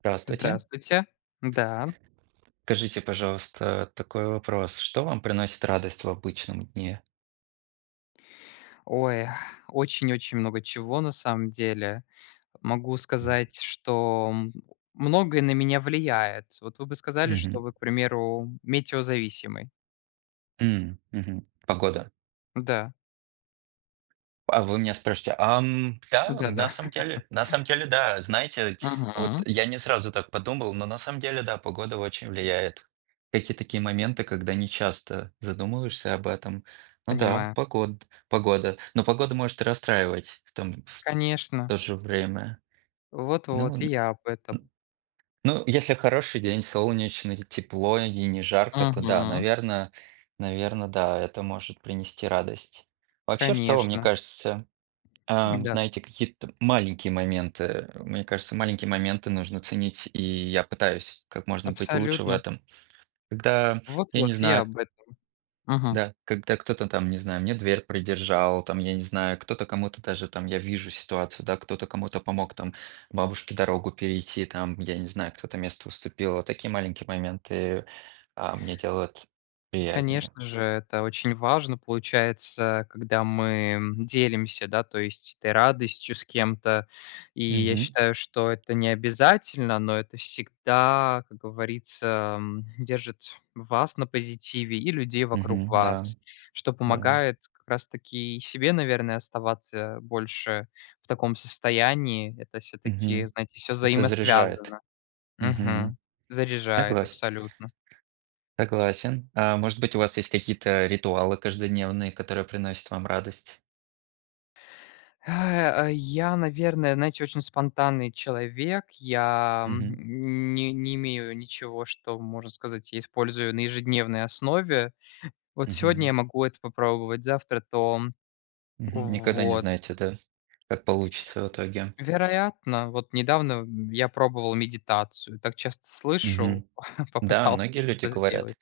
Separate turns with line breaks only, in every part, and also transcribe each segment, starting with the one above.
Здравствуйте.
Здравствуйте. Да.
Скажите, пожалуйста, такой вопрос. Что вам приносит радость в обычном дне?
Ой, очень-очень много чего на самом деле. Могу
М.
сказать, что многое на меня влияет. Вот вы бы сказали,
Мгм.
что вы, к примеру, метеозависимый.
М, мгм. Погода.
Да,
А вы меня спрашиваете, да,
да-да.
на самом деле, да. Знаете, вот
Мгм.
я не сразу так подумал, но на самом деле, да, погода очень влияет. Какие такие моменты, когда не часто задумываешься об этом. Ну да,
Понимаю.
погода. Но погода может и расстраивать в
Конечно.
то же время.
Вот-вот, и
Ну,
я об этом.
Ну, если хороший день, солнечный, тепло и не жарко, то да,
Мгм.
наверное, да, это может принести радость. Вообще, в целом, мне
Конечно.
кажется,
Да,
знаете, какие-то маленькие моменты, мне кажется, маленькие моменты нужно ценить, и я пытаюсь как можно быть лучше в
абсолютно.
этом. Когда, я не
Вот-вот, и я
знаю,
об этом. Мгм.
да, когда кто-то там, не знаю, мне дверь придержал, там, я не знаю, кто-то кому-то даже там, я вижу ситуацию, да, кто-то кому-то помог там бабушке дорогу перейти, там, я не знаю, кто-то место уступил. Вот такие маленькие моменты мне делают приятнее.
Конечно же, это очень важно, получается, когда мы делимся, да, то есть этой радостью с кем-то. И я
Мгм.
считаю, что это не обязательно, но это всегда, как говорится, держит вас на позитиве и людей вокруг
Мгм. Да,
вас, что
да.
помогает как раз-таки и себе, наверное, оставаться больше в таком состоянии. Это все-таки,
Мгм.
знаете, все
Это заряжает.
взаимосвязано.
Мгм.
Мгм. Заряжает
Согласен.
абсолютно.
Согласен. А может быть, у вас есть какие-то ритуалы каждодневные, которые приносят вам радость?
Я, наверное, знаете, очень спонтанный человек. Я,
Мгм.
не имею ничего, что, можно сказать, я использую на ежедневной основе. Вот сегодня
Мгм.
я могу это попробовать, завтра то.
Мгм. Никогда не
Вот.
знаете, да, как получится в итоге.
Вероятно, вот недавно, я пробовал медитацию. Так часто слышу,
Мгм. Да,
попытался
многие люди
что-то сделать.
говорят.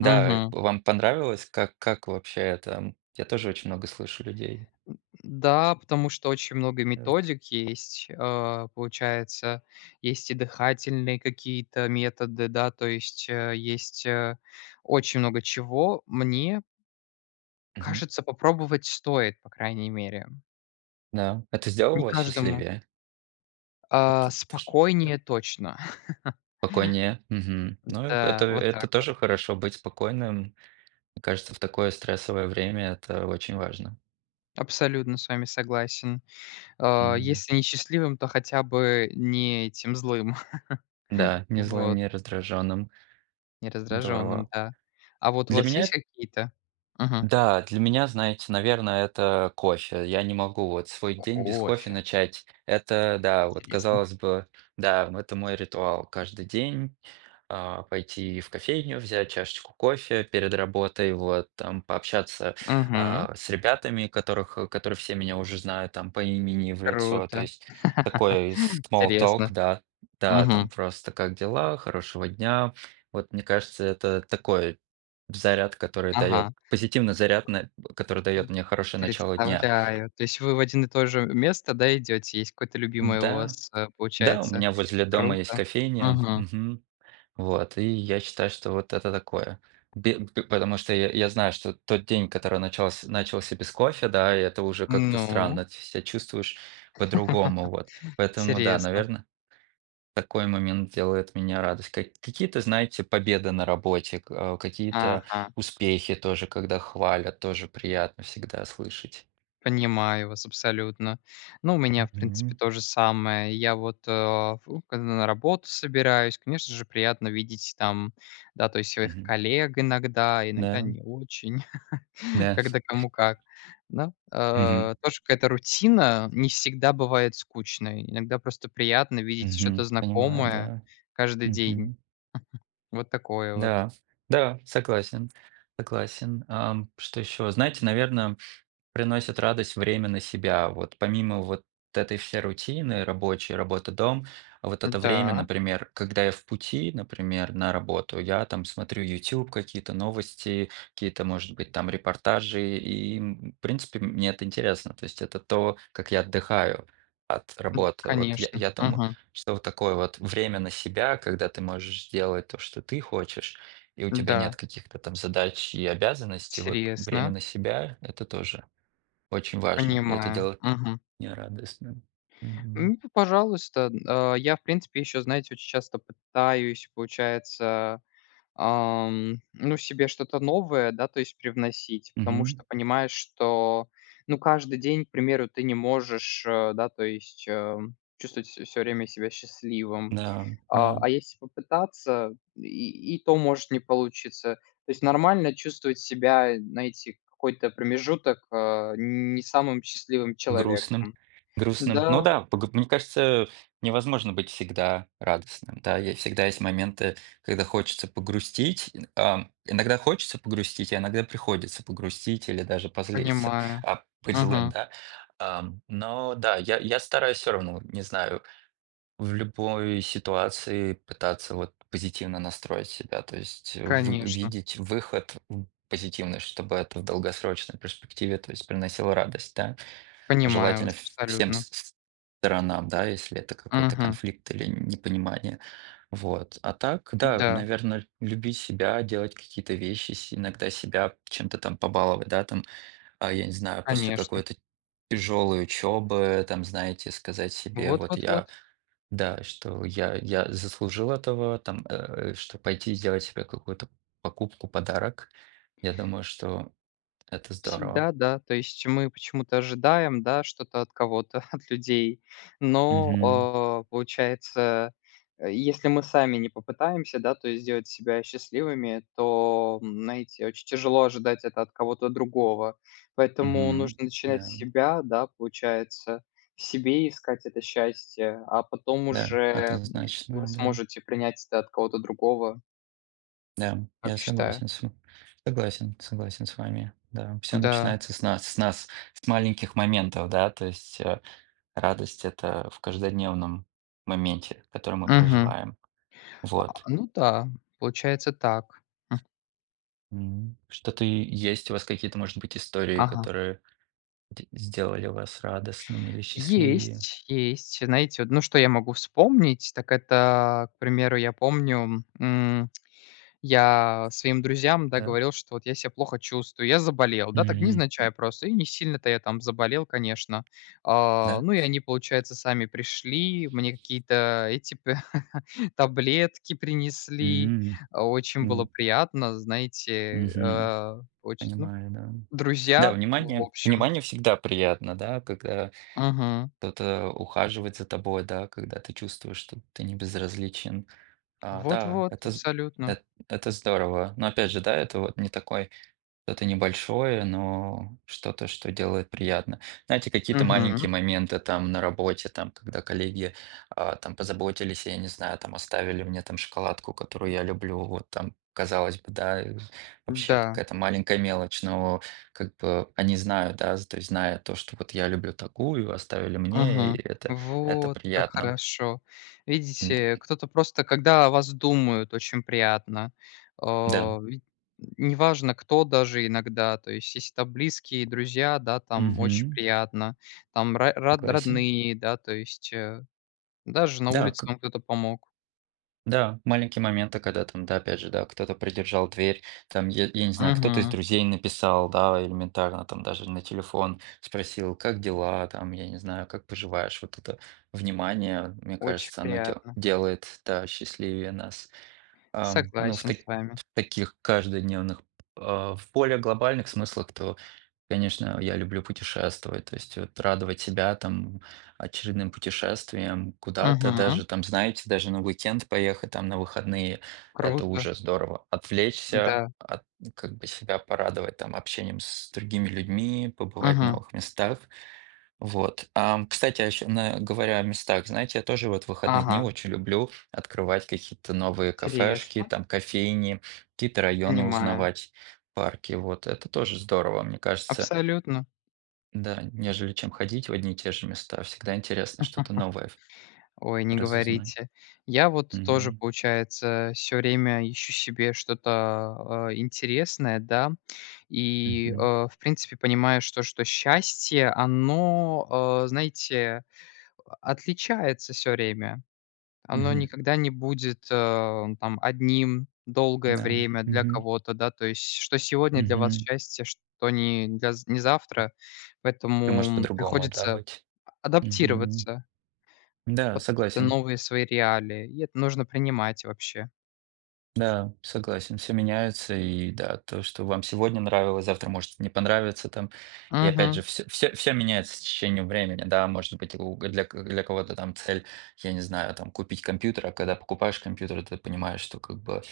Да,
Мгм.
вам понравилось? Как вообще это? Я тоже очень много слышу людей.
Да, потому что очень много
Вот.
методик есть. Получается, есть и дыхательные какие-то методы, да, то есть, есть, очень много чего. Мне
Мгм.
кажется, попробовать стоит, по крайней мере.
Да, это сделало
Не
вас
каждому.
счастливее? Вот то, что
Спокойнее точно.
спокойнее. Мгм. Ну,
Да,
это
вот
это
так вот.
тоже хорошо, быть спокойным. Мне кажется, в такое стрессовое время это очень важно.
Абсолютно с вами согласен.
М.
Если не счастливым, то хотя бы не этим злым.
Да, не злым,
Вот.
не раздраженным.
Не раздражённым,
Здорово.
да. А вот у
Для
вас есть
меня.
какие-то. Мгм.
Да, для меня, знаете, наверное, это кофе. Я не могу вот свой день без кофе
Кофе.
начать. Это, да, вот
Интересно.
казалось бы, да, это мой ритуал. Каждый день пойти в кофейню, взять чашечку кофе перед работой, вот, там, пообщаться
Мгм.
с ребятами, которые все меня уже знают, там, по имени в лицо. То
Круто.
есть такой small talk,
Интересно.
да, там
Мгм.
просто как дела, хорошего дня. Вот, мне кажется, это такой заряд, который дает
Ага.
позитивный заряд, на который дает
М.
мне хорошее начало дня.
Представляю. То есть вы в один и то же место, да, идёте? Есть какое-то любимое у
Да,
вас,
да, у
получается?
меня возле дома есть
Круто.
кофейня,
Угу.
мгм. Вот, и я считаю, что вот это такое. Потому что я знаю, что тот день, который начался, начался без кофе, да, и это уже как-то
Ну?
странно, ты себя чувствуешь по-другому, вот. Поэтому, да,
Интересно.
наверное, такой момент делает меня радость. Какие-то, знаете, победы на работе, какие-то
Ага.
успехи тоже, когда хвалят, тоже приятно всегда слышать.
Понимаю вас абсолютно. Ну, у меня, в принципе,
Мгм,
то же самое. Я вот, когда на работу собираюсь, конечно же, приятно видеть там, да, то есть своих
мгм.
коллег иногда, иногда
Да,
не очень,
да.
когда кому как. Да,
Мгм,
тоже какая-то рутина не всегда бывает скучной. Иногда просто приятно видеть что-то
мгм. Понимаю,
знакомое
да.
каждый день.
Мгм.
Вот такое вот.
Да, да, согласен, согласен. Что еще? Знаете, наверное. Приносит радость время на себя. Вот помимо вот этой всей рутины рабочей, работа, дом, а вот это время,
Да,
например, когда я в пути, например, на работу, я там смотрю YouTube, какие-то новости, какие-то, может быть, там репортажи, и, в принципе, мне это интересно. То есть это то, как я отдыхаю от работы. Вот я,
конечно.
я думаю,
Мгм.
что вот такое вот время на себя, когда ты можешь сделать то, что ты хочешь, и у тебя нет
Да,
каких-то там задач и обязанностей, вот время
интересно.
на себя это тоже. Очень важно, и это
Понимаю.
делает
Мгм.
меня радостным. Мгм.
Ну, п пожалуйста. Н а, я, в принципе, еще, знаете, очень часто пытаюсь, получается, ну, себе что-то новое, да, то есть привносить, потому
Мгм.
что понимаешь, что, ну, каждый день, к примеру, ты не можешь, да, то есть, чувствовать все время себя счастливым.
Да,
А,
да.
а если попытаться, и то может не получиться. То есть нормально чувствовать себя, знаете, какой-то промежуток, а, не самым счастливым
Грустным,
человеком.
грустным. Ну
Да.
да, пог мне кажется, невозможно быть всегда радостным. Да, е всегда есть моменты, когда хочется погрустить. Иногда хочется погрустить, а иногда приходится погрустить или даже позлиться,
Понимаю.
быть злым,
Мгм.
да. Но да, я стараюсь все равно, не знаю, в любой ситуации пытаться вот позитивно настроить себя, то есть
Конечно.
видеть выход в позитивный, чтобы это в долгосрочной перспективе, то есть приносило радость, да,
Понимаю
желательно
вас
всем
абсолютно.
сторонам, да, если это какой-то
Мгм.
конфликт или непонимание, вот. А так, да,
Да,
наверное, любить себя, делать какие-то вещи, иногда себя чем-то там побаловать, да, там, я не знаю, после
конечно.
какой-то тяжелой учебы, там, знаете, сказать себе,
Вот
вот
вот вот.
я да, что я заслужил этого, там, что пойти и сделать себе какую-то покупку, подарок. Я думаю, что это здорово.
Всегда, да. То есть мы почему-то ожидаем, да, что-то от кого-то, от людей,
Мгм.
но, получается, если мы сами не попытаемся, да, то есть сделать себя счастливыми, то, знаете, очень тяжело ожидать это от кого-то другого. Поэтому
Мгм.
нужно
Да,
начинать с себя, да, получается, в себе искать это счастье, а потом
да,
уже, вы
однозначно, да.
сможете принять это от кого-то другого,
Да, я
как считаю.
согласен с ва согласен, согласен с вами. Да, все
Да.
начинается с нас, с маленьких моментов, да. То есть, радость — это в каждодневном моменте, который мы
Мгм.
проживаем. Вот.
Ну да, получается так. М,
М. Что-то и есть у вас какие-то, может быть, истории,
ага.
которые Д сделали вас радостным или счастливее,
Есть, есть. Знаете, вот, ну, что я могу вспомнить, так это, к примеру, я помню, я своим друзьям, да,
да?
говорил, что вот я себя плохо чувствую, я заболел, да, так
Мгм.
невзначай просто, и не сильно-то я там заболел, конечно.
Да.
Ну и они, получается, сами пришли, мне какие-то эти п таблетки принесли.
М.
Очень было
М.
приятно, знаете,
Мгм.
э, оч ну,
Понимаю, да. Да,
друзья, в
внимание
общем.
внимание всегда приятно, да, когда
Мгм.
кто-то ухаживает за тобой, да, когда ты чувствуешь, что ты не безразличен. А, да,
Вот-вот,
это з
абсолютно.
эт это здорово. Но опять же, да, это вот не такой. Что-то небольшое, но что-то, что делает приятно. Знаете, какие-то
Мгм.
маленькие моменты там на работе, там, когда коллеги там позаботились, я не знаю, там оставили мне там шоколадку, которую я люблю, вот там, казалось бы, да, и вообще
Да.
какая-то маленькая мелочь, но как бы они знают, да, то есть зная то, что вот я люблю такую, оставили мне,
Мгм.
и это
Вот как
приятно.
хорошо.
М.
Видите, кто-то просто, когда о вас думают, очень приятно.
Да.
Ведь неважно, кто даже иногда, то есть если там близкие, друзья, да, там очень
Мгм.
приятно, там ра род
Согласен.
родные, да, то есть, даже на
Да,
улице
как-
вам кто-то помог.
Да, маленькие моменты, когда там, да, опять же, да, кто-то придержал дверь, там, я не знаю, кто-то из
Мгм.
друзей написал, да, элементарно, там, даже на телефон спросил, как дела, там, я не знаю, как поживаешь, вот это внимание, мне
Очень
кажется, оно
приятно.
делает, да, счастливее нас. Ну,
Согласен с вами.
в таких каждодневных, в более глобальных смыслах, то, конечно, я люблю путешествовать, то есть вот радовать себя там очередным путешествием куда-то,
Мгм.
даже там, знаете, даже на уикенд поехать, там на выходные — это
Круто.
уже здорово. Отвлечься,
Да.
от как бы себя порадовать там общением с другими людьми, побывать в
Мгм.
новых местах. Вот. Кстати, а еще на говоря о местах, знаете, я тоже вот в выходные дни
Ага.
очень люблю открывать какие-то новые кафешки,
Интересно,
там, кофейни, какие-то районы
понимаю.
узнавать, парки. Вот это тоже здорово, мне кажется.
Абсолютно.
Да, нежели чем ходить в одни и те же места. Всегда интересно что-то новое
Ой, не
разузнать.
говорите. Я вот тоже,
Мгм.
получается, все время ищу себе что-то, интересное, да. И,
Мгм.
в принципе, понимаю, что счастье, оно, знаете, отличается все время. Оно
Мгм.
никогда не будет, там одним долгое
Да.
время для
Мгм.
кого-то, да. То есть что сегодня для вас
Мгм.
счастье, что не для з не завтра.
И может
Поэтому
по-другому, да,
приходится
быть. Мгм.
адаптироваться
Да,
под какие-то
согласен.
новые свои реалии, и это нужно принимать вообще.
Да, согласен, все меняется, и да, то, что вам сегодня нравилось, завтра может не понравиться там. И опять же,
Мгм.
все меняется с течением времени, да, может быть, для кого-то там цель, я не знаю, там купить компьютер, а когда покупаешь компьютер, ты понимаешь, что как бы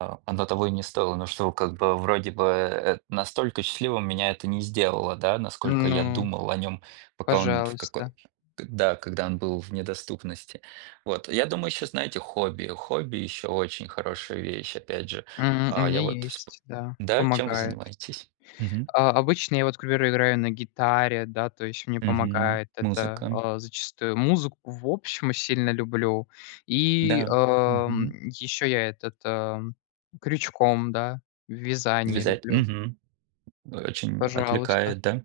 оно того и не стоило, но что как бы вроде бы настолько счастливым меня это не сделало, да, насколько я
Ну,
думал о нем, пока он в какой,
пожалуйста.
да, когда он был в недоступности. Вот, я думаю, еще, знаете, хобби. Хобби еще очень хорошая вещь, опять же.
У
Я
меня
вот.
есть, да,
Да, чем вы
помогает.
занимаетесь? Мгм.
Обычно я вот, к примеру, играю на гитаре, да, то есть мне
Мгм.
помогает это,
Музыка.
зачастую. Музыку в общем сильно люблю. И,
Да. Мгм.
еще я этот, крючком, да, вязание
Вязать.
люблю.
Мгм. Очень
Пожалуйста.
отвлекает, да?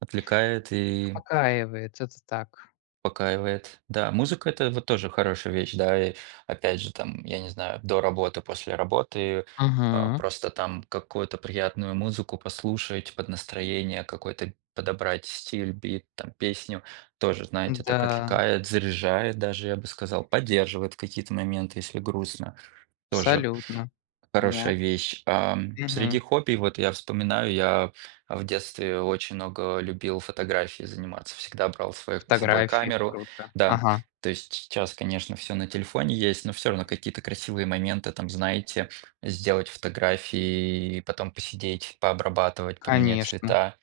Отвлекает и
Успокаивает, это так.
успокаивает. Да, музыка — это вот тоже хорошая вещь, да. И опять же, там, я не знаю, до работы, после работы,
Мгм.
просто там какую-то приятную музыку послушать, под настроение какой-то подобрать стиль, бит, там, песню. Тоже, знаете, так
Да.
отвлекает, заряжает даже, я бы сказал, поддерживает в какие-то моменты, если грустно, тоже.
Абсолютно.
Хорошая
Меня
вещь.
Мгм.
Среди хобби, вот я вспоминаю, я в детстве очень много любил фотографии заниматься, всегда брал с собой
Фотографии
камеру.
круто.
Да,
Ага,
то есть сейчас, конечно, все на телефоне есть, но все равно какие-то красивые моменты, там, знаете, сделать фотографии, потом посидеть, пообрабатывать, поменять
конечно,
цвета.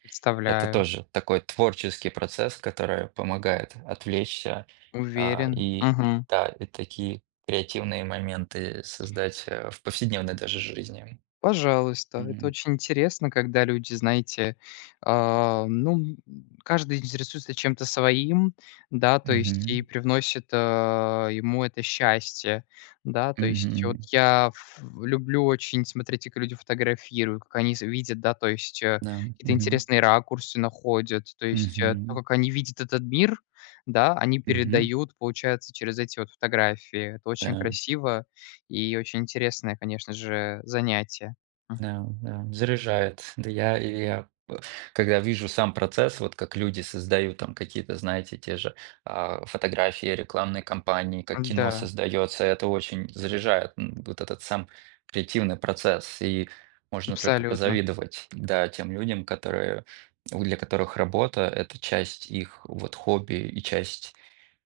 Это
представляю.
тоже такой творческий процесс, который помогает отвлечься.
Уверен.
И
Мгм.
да, и такие креативные моменты создать, в повседневной даже жизни.
Пожалуйста, это
М.
очень интересно, когда люди, знаете, ну, каждый интересуется чем-то своим, да, то есть и
Мгм.
привносит, ему это счастье, да, то есть вот
Мгм.
я люблю очень смотреть, как люди фотографируют, как они видят, да, то есть
Да.
какие-то
Мгм.
интересные ракурсы находят, то есть то,
Мгм.
как они видят этот мир, да, они
Мгм.
передают, получается, через эти вот фотографии. Это очень
Да.
красиво и очень интересное, конечно же, занятие.
Да, да, заряжает. Да я, когда вижу сам процесс, вот как люди создают там какие-то, знаете, те же, фотографии, рекламные кампании, как кино
Да,
создается, это очень заряжает, вот этот сам креативный процесс. И можно только
абсолютно.
позавидовать, да, тем людям, которые, у для которых работа — это часть их вот хобби и часть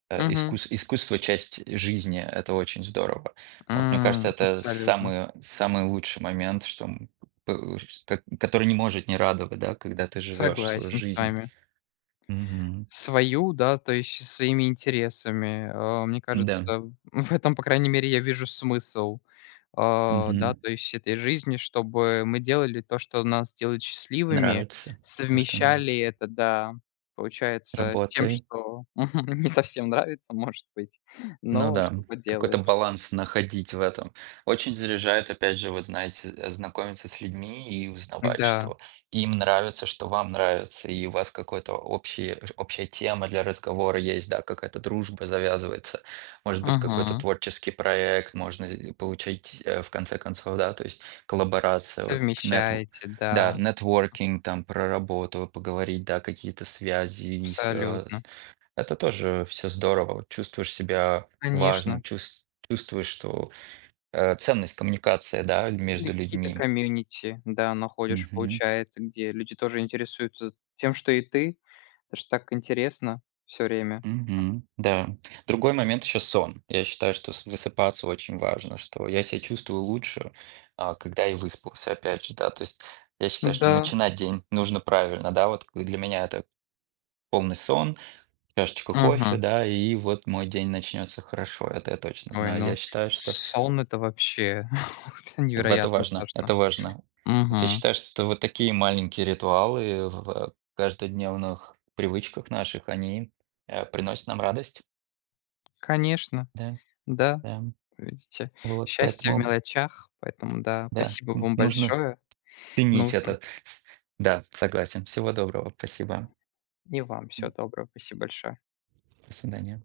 Мгм.
Искусство — часть жизни. Это очень здорово. Вот, мне кажется, это
Абсолютно.
самый самый лучший момент, что, п ш ко который не может не радовать, да, когда ты живешь свою
Согласен с
жизнь.
вами.
Мгм.
Свою, да, то есть своими интересами. Мне
Да.
кажется, в этом, по крайней мере, я вижу смысл, да,
Мгм.
то есть этой жизни, чтобы мы делали то, что нас делает счастливыми,
Нравится. То, что
совмещали
нравится.
это, да, получается, с тем,
Работай.
что не совсем нравится, может быть,
Ну
но
да,
что
какой-то
поделаешь.
баланс находить в этом. Очень заряжает, опять же, вы знаете, знакомиться с людьми и узнавать,
Да,
что им нравится, что вам нравится, и у вас какой-то общая тема для разговора есть, да, какая-то дружба завязывается, может быть, какой-то
мгм.
творческий проект можно получить, в конце концов, да, то есть коллаборация, вот нет,
Совмещаете,
да,
да.
нетворкинг, там, про работу поговорить, да, какие-то связи, и
Абсолютно.
это тоже все здорово. Вот чувствуешь себя важным,
Конечно.
чувствуешь, что, ценность коммуникации, да,
Или
между
какие-то
людьми.
комьюнити, да, находишь,
Мгм.
получается, где люди тоже интересуются тем, что и ты. Это ж так интересно все время.
Мгм. Да. Другой момент еще сон. Я считаю, что с высыпаться очень важно, что я себя чувствую лучше, когда я выспался, опять же, да. То есть я считаю, что
Да.
начинать день нужно правильно, да. Вот к для меня это полный сон, чашечка кофе,
Мгм.
да, и вот мой день начнется хорошо. Это я точно
Ой,
знаю. Я
ну,
считаю, что
сон — это вообще это
В это
невероятно
важно,
важно.
это важно. Вот я
Мгм.
считаю, что вот такие маленькие ритуалы в каждодневных привычках наших, они, приносят нам радость.
Конечно,
Да,
да,
да.
видите,
Вот
счастье в
поэтому,
мелочах, поэтому да,
да,
спасибо
н
вам
нужно
большое.
ценить
Нужно.
это. С Да, согласен. Всего доброго. Спасибо.
И вам всего
М.
доброго. Спасибо большое.
До свидания.